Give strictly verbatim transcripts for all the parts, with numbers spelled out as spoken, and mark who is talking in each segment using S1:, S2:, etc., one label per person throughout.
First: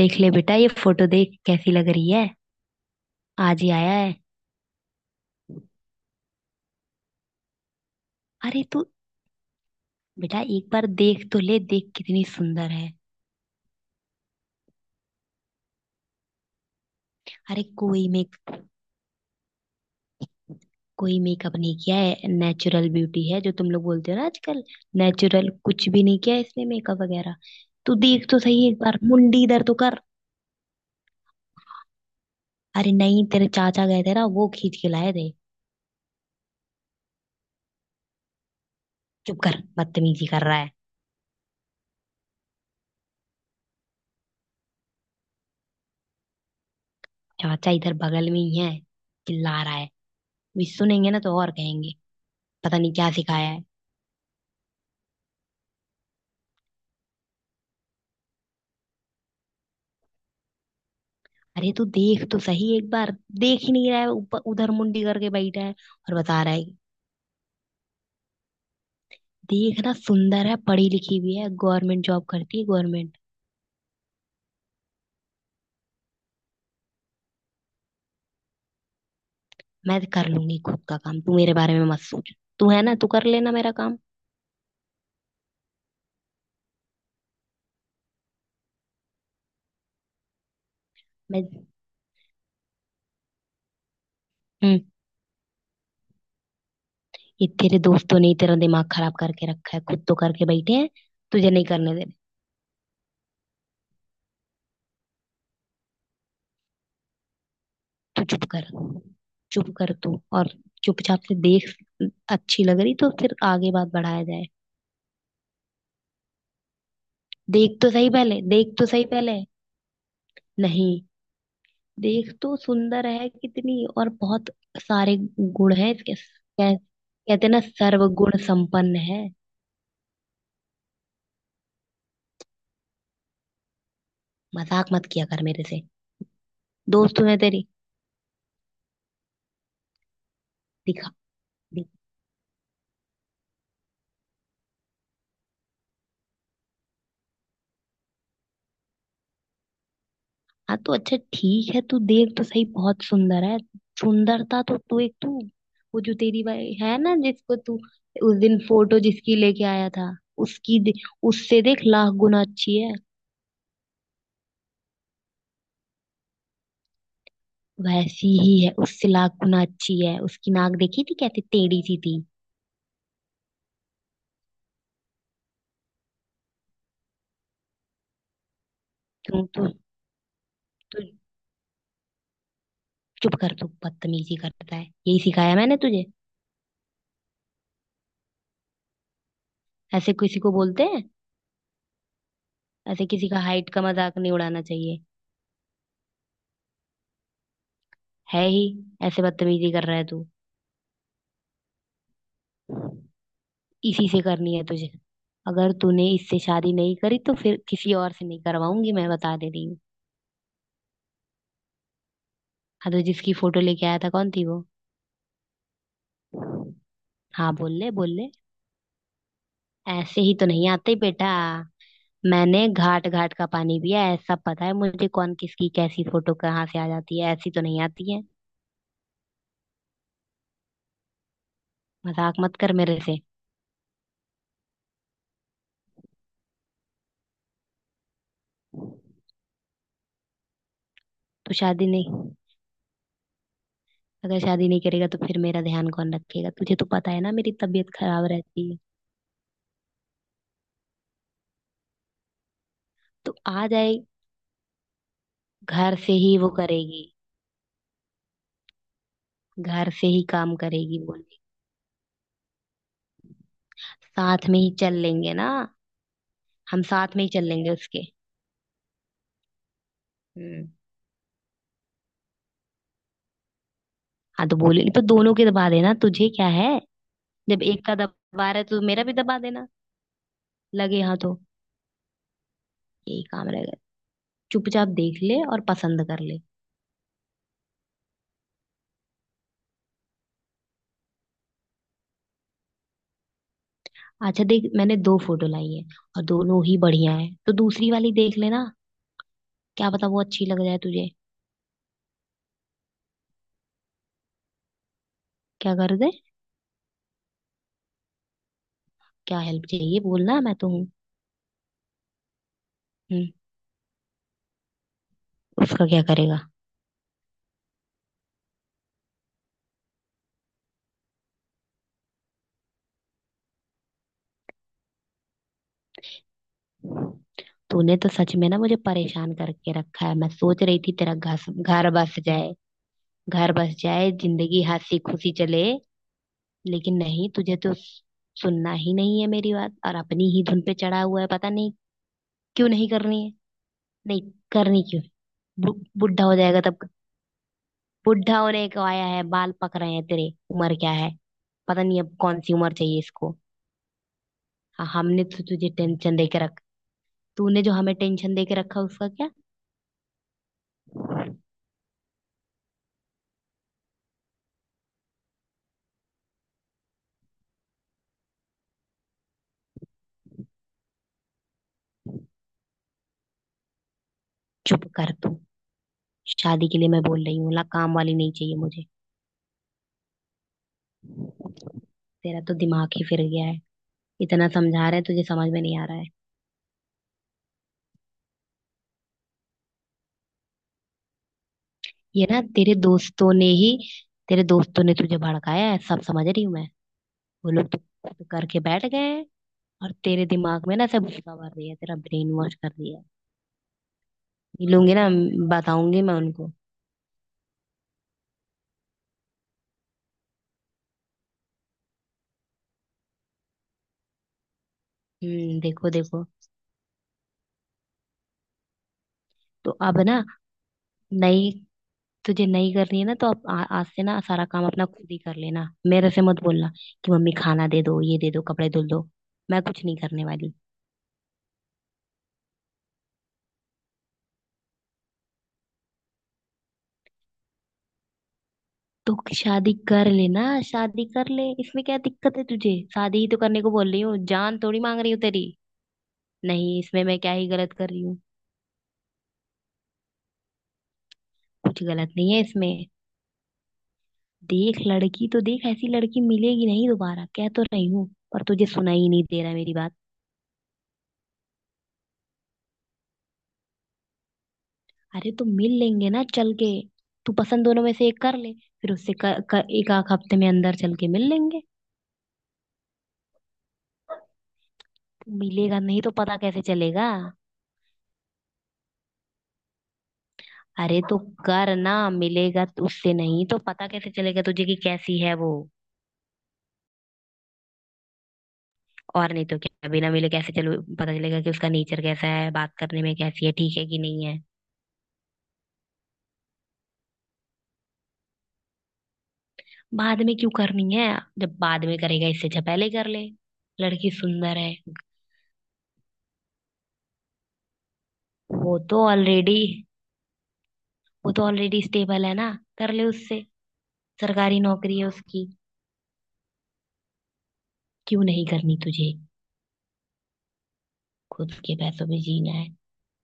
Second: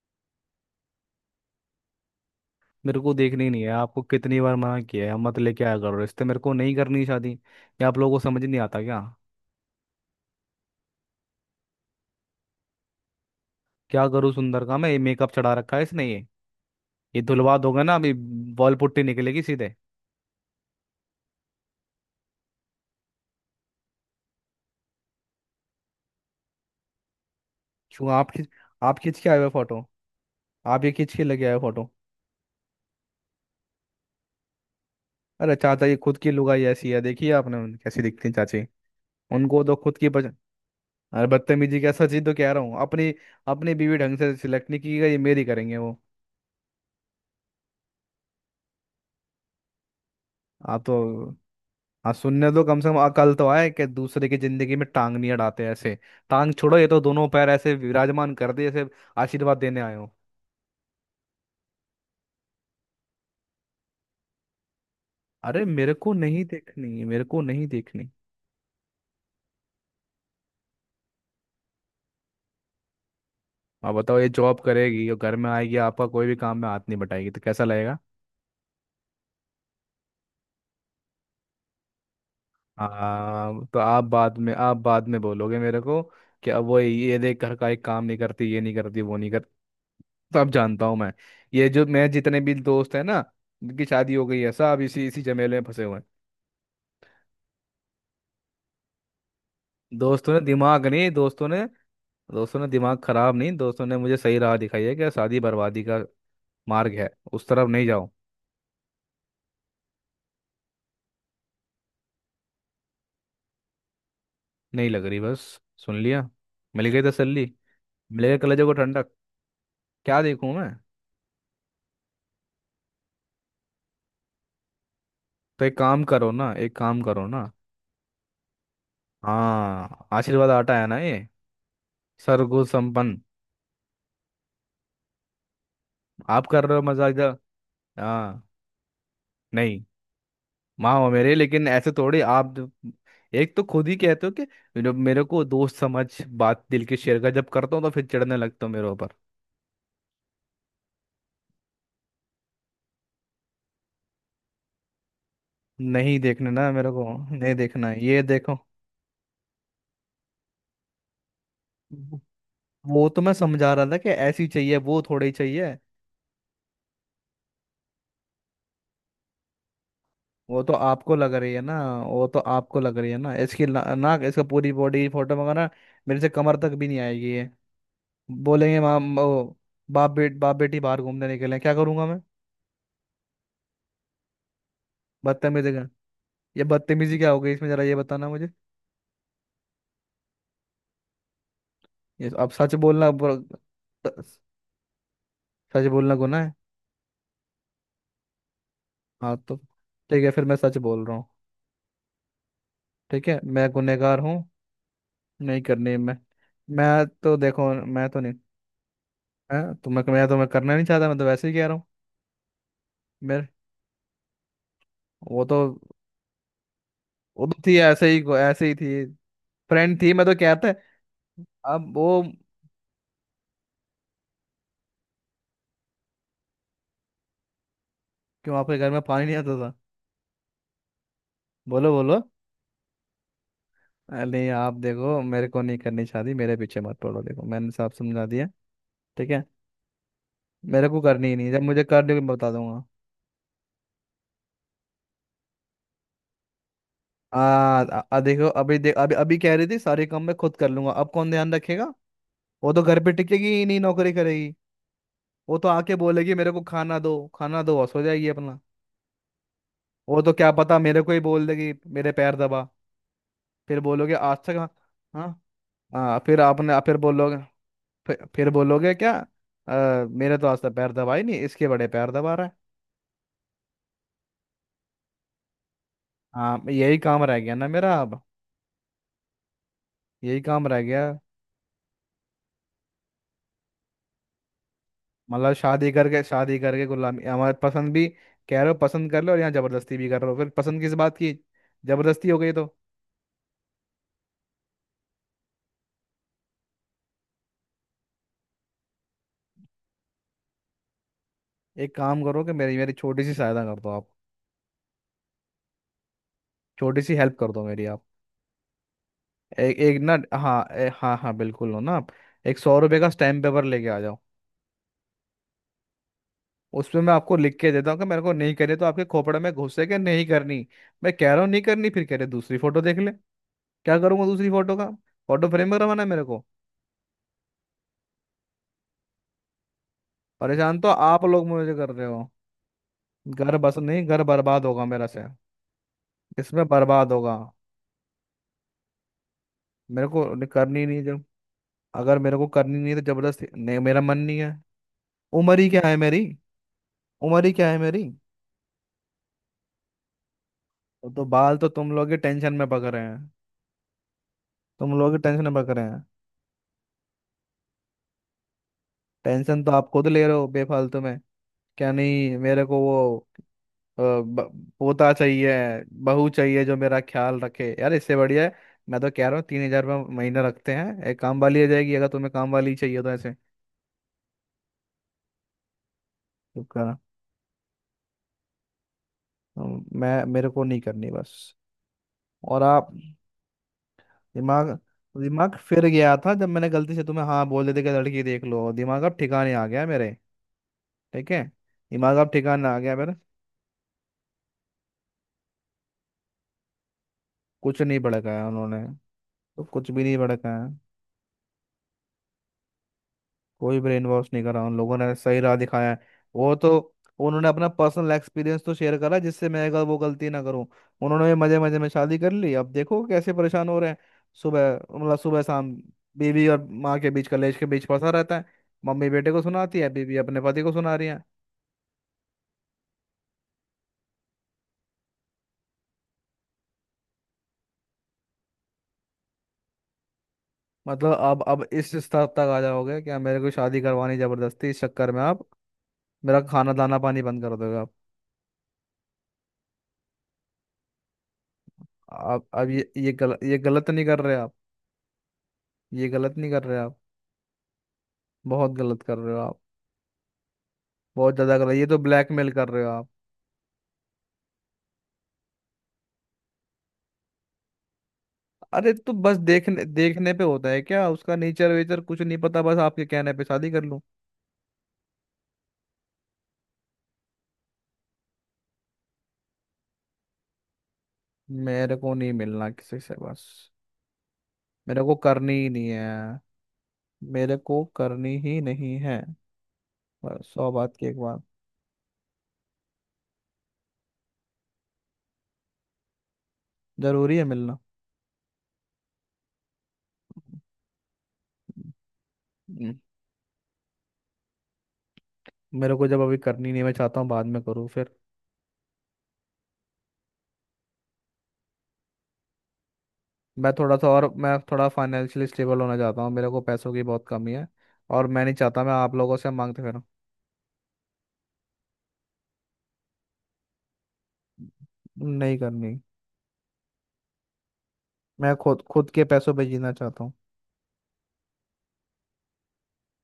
S1: देख ले बेटा, ये फोटो देख कैसी लग रही है।
S2: मेरे को देखनी नहीं
S1: आज
S2: है।
S1: ही आया
S2: आपको
S1: है।
S2: कितनी बार मना किया है, हम मत लेके आया करो रिश्ते। मेरे को नहीं करनी शादी, ये आप लोगों को समझ नहीं
S1: अरे
S2: आता
S1: तू।
S2: क्या।
S1: बेटा एक बार देख तो ले, देख कितनी सुंदर है।
S2: क्या करूँ सुंदर का, मैं ये मेकअप चढ़ा रखा है इसने। ये ये धुलवा
S1: अरे
S2: दोगे ना
S1: कोई
S2: अभी।
S1: मेक
S2: बॉल पुट्टी निकलेगी सीधे।
S1: कोई मेकअप नहीं किया है, नेचुरल ब्यूटी है जो तुम लोग बोलते हो ना आजकल। नेचुरल, कुछ भी नहीं किया है इसने मेकअप वगैरह। तू
S2: क्यों
S1: देख
S2: आप
S1: तो
S2: खिंच
S1: सही एक
S2: आप
S1: बार,
S2: खींच के आए
S1: मुंडी
S2: हुए
S1: इधर तो
S2: फोटो।
S1: कर।
S2: आप ये खींच के लेके आए हो फोटो।
S1: अरे नहीं, तेरे चाचा गए थे ना, वो खींच के लाए थे।
S2: अरे चाचा, ये खुद की लुगाई ऐसी है, देखिए आपने उन- कैसी दिखती है चाची।
S1: चुप कर,
S2: उनको तो खुद की
S1: बदतमीजी
S2: पसंद।
S1: कर रहा है।
S2: अरे बदतमीजी कैसा, चीज तो कह रहा हूँ अपनी। अपनी बीवी ढंग से सिलेक्ट नहीं की गई, ये मेरी करेंगे वो।
S1: चाचा इधर बगल में ही है, चिल्ला रहा है, भी
S2: आप
S1: सुनेंगे ना
S2: तो।
S1: तो और कहेंगे।
S2: हाँ, सुनने दो,
S1: पता
S2: कम से
S1: नहीं
S2: कम
S1: क्या
S2: अकल तो
S1: सिखाया है।
S2: आए कि दूसरे की जिंदगी में टांग नहीं अड़ाते ऐसे। टांग छोड़ो, ये तो दोनों पैर ऐसे विराजमान कर दिए जैसे आशीर्वाद देने आए हो।
S1: अरे तू देख तो सही एक बार। देख ही नहीं रहा है, ऊपर उधर मुंडी करके बैठा
S2: अरे
S1: है
S2: मेरे को
S1: और बता
S2: नहीं
S1: रहा है।
S2: देखनी, मेरे को नहीं देखनी।
S1: देखना, सुंदर है, पढ़ी लिखी भी है, गवर्नमेंट जॉब करती है, गवर्नमेंट।
S2: आप बताओ, ये जॉब करेगी और घर में आएगी, आपका कोई भी काम में हाथ नहीं बटाएगी तो कैसा लगेगा।
S1: मैं कर लूंगी खुद का काम, तू मेरे बारे में मत सोच। तू है ना, तू कर लेना
S2: हाँ
S1: मेरा
S2: तो
S1: काम।
S2: आप बाद में, आप बाद में बोलोगे मेरे को कि अब वो ये देख, घर का एक काम नहीं करती, ये नहीं करती, वो नहीं करती। तो अब जानता हूँ मैं।
S1: मैं।
S2: ये जो मैं जितने भी दोस्त है ना, जिनकी शादी हो गई है,
S1: हम्म।
S2: सब इसी इसी झमेले में फंसे हुए हैं।
S1: ये तेरे दोस्तों ने ही तेरा दिमाग खराब करके रखा है, खुद तो
S2: दोस्तों ने
S1: करके बैठे
S2: दिमाग
S1: हैं,
S2: नहीं, दोस्तों
S1: तुझे
S2: ने।
S1: नहीं करने देने।
S2: दोस्तों ने दिमाग खराब नहीं, दोस्तों ने मुझे सही राह दिखाई है कि शादी बर्बादी का मार्ग है, उस तरफ नहीं जाओ।
S1: तू चुप कर चुप कर तू। और, चुपचाप से देख, अच्छी लग रही तो फिर आगे बात बढ़ाया जाए।
S2: नहीं लग रही, बस। सुन लिया, मिल गई तसल्ली।
S1: देख तो सही
S2: मिल गई
S1: पहले
S2: कलेजों को
S1: देख तो सही
S2: ठंडक।
S1: पहले
S2: क्या देखूं मैं।
S1: नहीं, देख तो, सुंदर है कितनी, और बहुत सारे
S2: तो
S1: गुण
S2: एक
S1: है
S2: काम
S1: इसके,
S2: करो ना,
S1: कह,
S2: एक काम करो
S1: कहते
S2: ना।
S1: ना सर्वगुण संपन्न है।
S2: हाँ, आशीर्वाद आटा है ना ये। सरगुण संपन्न।
S1: मजाक मत किया कर मेरे से,
S2: आप कर रहे हो मजाक,
S1: दोस्त हूं
S2: जा।
S1: मैं तेरी।
S2: हाँ। नहीं, माँ हो
S1: दिखा
S2: मेरे, लेकिन ऐसे
S1: दिखा
S2: थोड़ी आप द- एक तो खुद ही कहते हो कि मेरे मेरे को दोस्त समझ, बात दिल की शेयर कर। जब करता हूँ तो फिर चिढ़ने लगता हूँ मेरे ऊपर।
S1: हाँ तो अच्छा ठीक है, तू देख तो सही, बहुत सुंदर है। सुंदरता तो तू, एक तू। वो जो
S2: नहीं
S1: तेरी
S2: देखना ना
S1: भाई
S2: मेरे
S1: है
S2: को।
S1: ना,
S2: नहीं
S1: जिसको तू
S2: देखना है, ये
S1: उस
S2: देखो।
S1: दिन फोटो जिसकी लेके आया था, उसकी दे- उससे देख लाख गुना अच्छी है।
S2: वो तो मैं समझा रहा था कि ऐसी चाहिए, वो थोड़ी चाहिए।
S1: वैसी ही है, उससे लाख गुना अच्छी है, उसकी
S2: वो तो
S1: नाक देखी थी
S2: आपको लग
S1: कैसे
S2: रही है ना।
S1: टेढ़ी सी थी।
S2: वो तो आपको लग रही है ना, इसकी ना, नाक इसका, पूरी बॉडी फोटो मंगाना। मेरे से कमर तक भी नहीं आएगी ये। बोलेंगे माम
S1: क्यों।
S2: ओ, बाप बेट, बाप बेटी
S1: तू
S2: बाहर घूमने निकले, क्या करूंगा मैं।
S1: चुप कर तू बदतमीजी करता है, यही सिखाया
S2: बदतमीजी
S1: मैंने
S2: का,
S1: तुझे,
S2: ये बदतमीजी क्या हो गई इसमें, जरा ये बताना मुझे।
S1: ऐसे किसी को बोलते हैं?
S2: ये अब सच
S1: ऐसे
S2: बोलना
S1: किसी का
S2: बुरा-
S1: हाइट का मजाक नहीं उड़ाना चाहिए।
S2: सच बोलना गुनाह है।
S1: है ही, ऐसे
S2: हाँ तो
S1: बदतमीजी कर रहा है
S2: ठीक
S1: तू।
S2: है, फिर मैं सच बोल रहा हूँ। ठीक है, मैं
S1: इसी
S2: गुनहगार
S1: से
S2: हूँ।
S1: करनी है तुझे।
S2: नहीं
S1: अगर
S2: करनी है।
S1: तूने
S2: मैं
S1: इससे शादी नहीं
S2: मैं
S1: करी तो
S2: तो
S1: फिर
S2: देखो,
S1: किसी
S2: मैं
S1: और
S2: तो
S1: से
S2: नहीं
S1: नहीं करवाऊंगी, मैं बता दे
S2: है
S1: रही हूँ।
S2: तो मैं मैं तो मैं करना नहीं चाहता, मैं तो वैसे ही कह रहा हूँ।
S1: हाँ तो जिसकी
S2: मेरे,
S1: फोटो लेके आया था कौन थी वो?
S2: वो तो, वो
S1: हाँ
S2: तो
S1: बोल
S2: थी
S1: ले
S2: ऐसे
S1: बोल
S2: ही,
S1: ले
S2: ऐसे ही थी फ्रेंड थी,
S1: ऐसे
S2: मैं
S1: ही
S2: तो
S1: तो
S2: कहता
S1: नहीं
S2: है।
S1: आते बेटा।
S2: अब वो,
S1: मैंने घाट घाट का पानी पिया है, सब पता है मुझे, कौन किसकी कैसी फोटो कहाँ से आ जाती है, ऐसी तो नहीं आती है।
S2: क्यों आपके घर में पानी नहीं आता था। बोलो बोलो।
S1: मजाक मत कर मेरे से।
S2: अरे नहीं, आप देखो, मेरे को नहीं करनी चाहती, मेरे पीछे मत पड़ो, देखो मैंने साफ समझा दिया। ठीक है, मेरे को करनी ही नहीं,
S1: तू
S2: जब मुझे
S1: शादी
S2: कर
S1: नहीं,
S2: दोगे मैं बता दूंगा।
S1: अगर शादी नहीं करेगा तो फिर मेरा ध्यान कौन रखेगा? तुझे तो पता है ना
S2: आ,
S1: मेरी तबीयत
S2: आ, आ
S1: खराब
S2: देखो,
S1: रहती है।
S2: अभी देख, अभी अभी कह रही थी सारे काम मैं खुद कर लूंगा, अब कौन ध्यान रखेगा। वो तो घर पे
S1: तो
S2: टिकेगी ही
S1: आ
S2: नहीं,
S1: जाए।
S2: नौकरी करेगी। वो तो आके
S1: घर से
S2: बोलेगी
S1: ही वो
S2: मेरे को खाना
S1: करेगी,
S2: दो, खाना दो, बस हो जाएगी अपना।
S1: घर से
S2: वो
S1: ही
S2: तो क्या
S1: काम
S2: पता
S1: करेगी
S2: मेरे को ही
S1: बोली।
S2: बोल देगी मेरे पैर दबा। फिर बोलोगे आज
S1: साथ
S2: तक।
S1: में
S2: हाँ।
S1: ही चल
S2: हाँ,
S1: लेंगे ना।
S2: हाँ, फिर आपने
S1: हम
S2: फिर
S1: साथ में ही
S2: बोलोगे,
S1: चल लेंगे उसके।
S2: फिर, फिर बोलोगे क्या, "अ, मेरे तो आज
S1: हम्म।
S2: तक पैर दबा ही नहीं, इसके बड़े पैर दबा रहा है"।
S1: हाँ तो बोलेगी तो दोनों के दबा देना, तुझे क्या
S2: हाँ,
S1: है?
S2: यही काम रह गया
S1: जब
S2: ना
S1: एक
S2: मेरा
S1: का
S2: अब।
S1: दबा रहा है तो मेरा भी दबा देना
S2: यही काम रह
S1: लगे।
S2: गया।
S1: हाँ तो यही काम रहेगा। चुपचाप देख ले
S2: मतलब
S1: और
S2: शादी
S1: पसंद कर
S2: करके,
S1: ले।
S2: शादी करके गुलामी। हमारे पसंद भी कह रहे हो, पसंद कर लो, और यहाँ जबरदस्ती भी कर रहे हो, फिर पसंद किस बात की, जबरदस्ती हो गई तो।
S1: अच्छा देख, मैंने दो फोटो लाई है और दोनों ही बढ़िया है, तो दूसरी वाली देख लेना, क्या पता वो अच्छी लग जाए तुझे।
S2: एक काम करो कि मेरी मेरी छोटी सी सहायता कर दो आप।
S1: क्या कर दे?
S2: छोटी सी हेल्प कर दो मेरी आप।
S1: क्या हेल्प
S2: एक एक
S1: चाहिए,
S2: ना,
S1: बोलना, मैं
S2: हाँ
S1: तो हूँ।
S2: ए, हाँ हाँ, बिल्कुल हो ना आप। एक सौ रुपये का
S1: हम्म।
S2: स्टैम्प पेपर लेके आ जाओ।
S1: उसका क्या करेगा?
S2: उसमें मैं आपको लिख के देता हूँ कि मेरे को नहीं करनी, तो आपके खोपड़े में घुसे के नहीं करनी। मैं कह रहा हूँ नहीं करनी, फिर कह रहे दूसरी फोटो देख ले। क्या करूँगा दूसरी फोटो का, फोटो फ्रेम करवाना है मेरे को।
S1: तूने तो सच में ना मुझे परेशान करके रखा है, मैं सोच
S2: परेशान
S1: रही
S2: तो
S1: थी तेरा
S2: आप
S1: घर
S2: लोग मुझे कर
S1: घर
S2: रहे
S1: बस
S2: हो।
S1: जाए, घर
S2: घर
S1: बस
S2: बस नहीं,
S1: जाए,
S2: घर
S1: जिंदगी
S2: बर्बाद होगा
S1: हंसी
S2: मेरा से।
S1: खुशी चले।
S2: इसमें
S1: लेकिन
S2: बर्बाद
S1: नहीं,
S2: होगा।
S1: तुझे तो सुनना ही नहीं है मेरी बात, और
S2: मेरे को
S1: अपनी ही
S2: न-
S1: धुन पे
S2: करनी
S1: चढ़ा
S2: नहीं
S1: हुआ
S2: जब,
S1: है। पता नहीं
S2: अगर मेरे को
S1: क्यों
S2: करनी
S1: नहीं
S2: नहीं है तो
S1: करनी है,
S2: जबरदस्ती नहीं, मेरा मन
S1: नहीं
S2: नहीं है।
S1: करनी क्यों।
S2: उम्र ही
S1: बु,
S2: क्या है
S1: बुढ़ा
S2: मेरी।
S1: हो जाएगा तब।
S2: उम्र ही क्या है मेरी।
S1: बुढ़ा होने को आया है, बाल पक रहे हैं तेरे, उम्र क्या
S2: तो,
S1: है?
S2: तो बाल तो
S1: पता
S2: तुम
S1: नहीं
S2: लोग ही
S1: अब कौन
S2: टेंशन
S1: सी
S2: में
S1: उम्र
S2: पकड़
S1: चाहिए
S2: रहे।
S1: इसको। हाँ,
S2: तुम लोग ही
S1: हमने तो
S2: टेंशन मत
S1: तुझे
S2: करें।
S1: टेंशन देके रखा, तूने जो हमें टेंशन दे के रखा है उसका क्या?
S2: टेंशन तो आप खुद ले रहे हो बेफालतू में। क्या नहीं मेरे को वो, अ, ब- पोता चाहिए, बहू चाहिए जो मेरा ख्याल रखे यार, इससे बढ़िया है। मैं तो कह रहा हूँ तीन हज़ार रुपये महीना रखते हैं, एक काम वाली आ जाएगी। अगर तुम्हें काम वाली चाहिए तो ऐसे।
S1: चुप कर तू।
S2: चुप
S1: शादी के लिए
S2: करा।
S1: मैं बोल रही हूँ, ला काम वाली नहीं चाहिए मुझे।
S2: अम, मैं मेरे को नहीं करनी बस।
S1: तेरा तो
S2: और आप।
S1: दिमाग ही फिर गया है, इतना
S2: दिमाग,
S1: समझा रहे हैं तुझे, समझ
S2: दिमाग
S1: में नहीं आ
S2: फिर
S1: रहा है।
S2: गया था जब मैंने गलती से तुम्हें हाँ बोल देते कि लड़की देख लो। दिमाग अब ठिकाने आ गया मेरे। ठीक है। दिमाग
S1: ये
S2: अब
S1: ना
S2: ठिकाने
S1: तेरे
S2: आ गया मेरे।
S1: दोस्तों ने ही, तेरे दोस्तों ने तुझे भड़काया है, सब समझ रही हूँ मैं। वो लोग तो
S2: कुछ नहीं
S1: खुद
S2: भड़काया
S1: करके
S2: उन्होंने।
S1: बैठ गए हैं,
S2: तो कुछ
S1: और
S2: भी नहीं
S1: तेरे
S2: भड़काया।
S1: दिमाग में ना सब भूसा भर दिया है, तेरा ब्रेन वॉश कर दिया है।
S2: कोई ब्रेन वॉश नहीं करा उन
S1: मिलूंगी
S2: लोगों
S1: ना,
S2: ने, सही राह दिखाया है।
S1: बताऊंगी मैं उनको।
S2: वो तो उन्होंने अपना पर्सनल एक्सपीरियंस तो शेयर करा, जिससे मैं अगर वो गलती ना करूं। उन्होंने मजे मजे में शादी कर ली, अब देखो कैसे परेशान हो रहे हैं। सुबह, मतलब सुबह
S1: हम्म,
S2: शाम
S1: देखो देखो।
S2: बीवी और माँ के बीच, कलेश के बीच फंसा रहता है। मम्मी बेटे को
S1: तो
S2: सुनाती है,
S1: अब
S2: बीवी
S1: ना,
S2: अपने पति को सुना रही है।
S1: नई, तुझे नहीं करनी है ना तो आप, आ, आज से ना सारा काम अपना खुद ही कर लेना, मेरे से मत बोलना कि मम्मी खाना दे दो, ये दे दो, कपड़े धुल दो। मैं कुछ नहीं करने वाली।
S2: मतलब अब अब इस स्तर तक आ जाओगे क्या, मेरे को शादी करवानी जबरदस्ती, इस चक्कर में आप मेरा खाना दाना पानी बंद कर दोगे आप।
S1: तो शादी कर लेना, शादी कर ले, इसमें क्या दिक्कत है
S2: आप अब
S1: तुझे?
S2: ये ये
S1: शादी ही तो
S2: गलत, ये
S1: करने को
S2: गलत
S1: बोल रही
S2: नहीं
S1: हूँ,
S2: कर रहे आप।
S1: जान थोड़ी मांग रही हूँ तेरी।
S2: ये गलत नहीं कर रहे
S1: नहीं,
S2: आप।
S1: इसमें मैं क्या ही गलत कर रही हूँ?
S2: बहुत गलत कर रहे हो आप। बहुत ज्यादा कर रहे,
S1: कुछ
S2: ये तो
S1: गलत नहीं है
S2: ब्लैकमेल कर
S1: इसमें।
S2: रहे हो आप।
S1: देख, लड़की तो देख, ऐसी लड़की मिलेगी नहीं दोबारा, कह तो रही हूँ, पर तुझे सुना
S2: अरे
S1: ही
S2: तो
S1: नहीं
S2: बस
S1: दे रहा मेरी
S2: देखने
S1: बात।
S2: देखने पे होता है क्या, उसका नेचर वेचर कुछ नहीं पता, बस आपके कहने पे शादी कर लूं।
S1: अरे तो मिल लेंगे ना चल के। तू पसंद दोनों में से एक कर ले, फिर उससे कर, कर, एक आध हफ्ते में अंदर चल के मिल लेंगे।
S2: मेरे को नहीं मिलना किसी से बस। मेरे को करनी ही
S1: मिलेगा
S2: नहीं
S1: नहीं तो पता
S2: है।
S1: कैसे चलेगा?
S2: मेरे को करनी ही नहीं है, बस सौ बात
S1: अरे
S2: की
S1: तो
S2: एक बात।
S1: कर ना, मिलेगा तो उससे, नहीं तो पता कैसे चलेगा तुझे कि कैसी है वो।
S2: जरूरी है मिलना।
S1: और नहीं तो क्या, बिना मिले कैसे चलो पता चलेगा कि उसका नेचर कैसा है, बात
S2: हम्म,
S1: करने में कैसी है, ठीक है कि नहीं है।
S2: मेरे को जब अभी करनी नहीं है, मैं चाहता हूँ बाद में करूँ फिर।
S1: बाद में क्यों करनी है? जब बाद में करेगा, इससे अच्छा पहले ही कर ले।
S2: मैं थोड़ा सा
S1: लड़की
S2: और,
S1: सुंदर
S2: मैं
S1: है,
S2: थोड़ा फाइनेंशियली स्टेबल होना चाहता हूँ, मेरे को पैसों की बहुत कमी है। और मैं नहीं
S1: वो
S2: चाहता मैं
S1: तो
S2: आप लोगों से
S1: ऑलरेडी,
S2: मांगते फिर।
S1: वो तो ऑलरेडी स्टेबल है ना, कर ले उससे, सरकारी नौकरी है उसकी।
S2: नहीं करनी।
S1: क्यों नहीं
S2: मैं
S1: करनी
S2: खुद खुद
S1: तुझे?
S2: के पैसों पे जीना चाहता हूँ।
S1: खुद के पैसों पे जीना है?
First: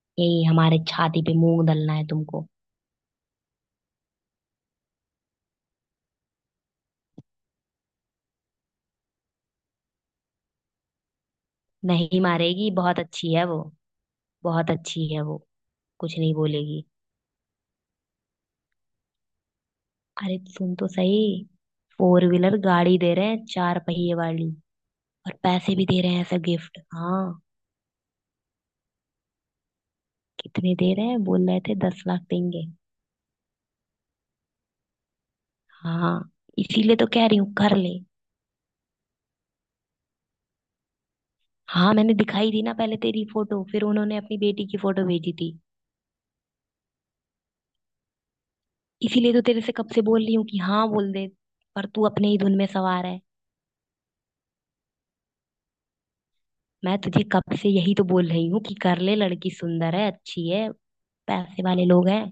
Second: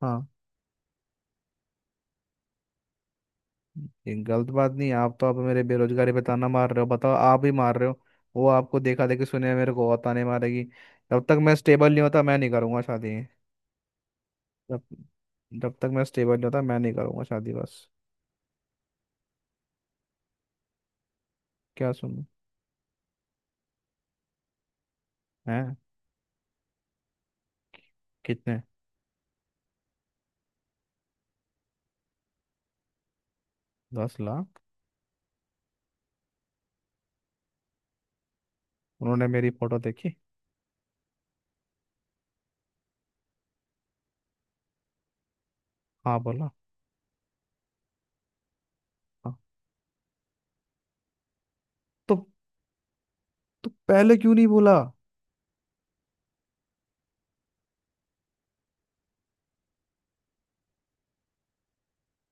S2: हाँ।
S1: यही हमारे छाती पे मूंग दलना है तुमको।
S2: ये गलत बात नहीं है आप, तो आप मेरे बेरोजगारी पे ताना मार रहे हो, बताओ आप ही मार रहे हो। वो आपको देखा देखी सुने मेरे को और ताने मारेगी। जब तक मैं स्टेबल नहीं
S1: नहीं
S2: होता, मैं नहीं
S1: मारेगी,
S2: करूँगा
S1: बहुत
S2: शादी।
S1: अच्छी है वो, बहुत
S2: जब
S1: अच्छी है वो,
S2: जब तक मैं
S1: कुछ नहीं
S2: स्टेबल नहीं होता, मैं
S1: बोलेगी।
S2: नहीं करूँगा शादी बस।
S1: अरे सुन तो सही,
S2: क्या सुनूं।
S1: फोर व्हीलर गाड़ी दे रहे हैं, चार पहिए वाली, और पैसे
S2: हैं,
S1: भी दे रहे हैं, ऐसा गिफ्ट। हाँ,
S2: कितने।
S1: कितने दे रहे हैं? बोल रहे थे दस लाख देंगे।
S2: दस लाख।
S1: हाँ, इसीलिए तो कह रही हूँ कर ले।
S2: उन्होंने मेरी फोटो देखी।
S1: हाँ, मैंने दिखाई दी ना पहले तेरी फोटो, फिर उन्होंने अपनी बेटी की फोटो भेजी थी।
S2: हाँ बोला।
S1: इसीलिए
S2: हाँ।
S1: तो तेरे से कब से बोल रही हूँ कि हाँ बोल दे, पर तू
S2: तो,
S1: अपने ही धुन में सवार है।
S2: तो पहले क्यों नहीं बोला।
S1: मैं तुझे कब से यही तो बोल रही हूँ कि कर ले, लड़की सुंदर है, अच्छी है, पैसे वाले लोग हैं।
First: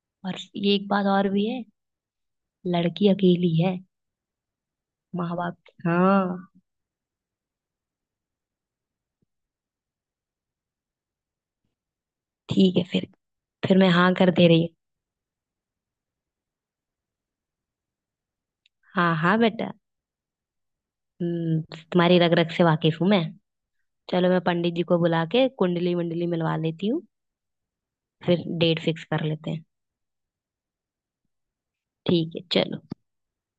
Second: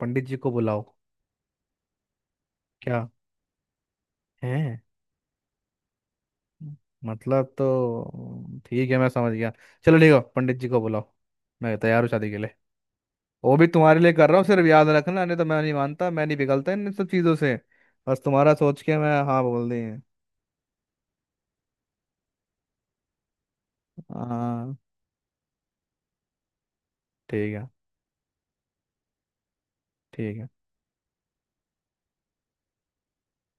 S2: पंडित जी
S1: और
S2: को
S1: ये
S2: बुलाओ।
S1: एक बात और भी है,
S2: क्या
S1: लड़की अकेली है,
S2: है।
S1: माँ बाप। हाँ।
S2: मतलब तो ठीक है, मैं समझ गया। चलो ठीक है, पंडित जी को बुलाओ। मैं तैयार हूँ शादी के लिए।
S1: ठीक है फिर
S2: वो भी
S1: फिर मैं
S2: तुम्हारे लिए
S1: हाँ
S2: कर
S1: कर
S2: रहा हूँ
S1: दे रही
S2: सिर्फ,
S1: हूँ।
S2: याद रखना, नहीं तो मैं नहीं मानता, मैं नहीं पिघलता इन सब चीज़ों से। बस तुम्हारा सोच के
S1: हाँ
S2: मैं
S1: हाँ
S2: हाँ बोल
S1: बेटा।
S2: दी।
S1: हम्म, तुम्हारी रग रग से वाकिफ हूँ मैं। चलो मैं पंडित
S2: हाँ।
S1: जी को बुला के कुंडली वंडली मिलवा लेती हूँ,
S2: ठीक है।
S1: फिर डेट फिक्स कर लेते हैं।
S2: ठीक है।
S1: ठीक है चलो।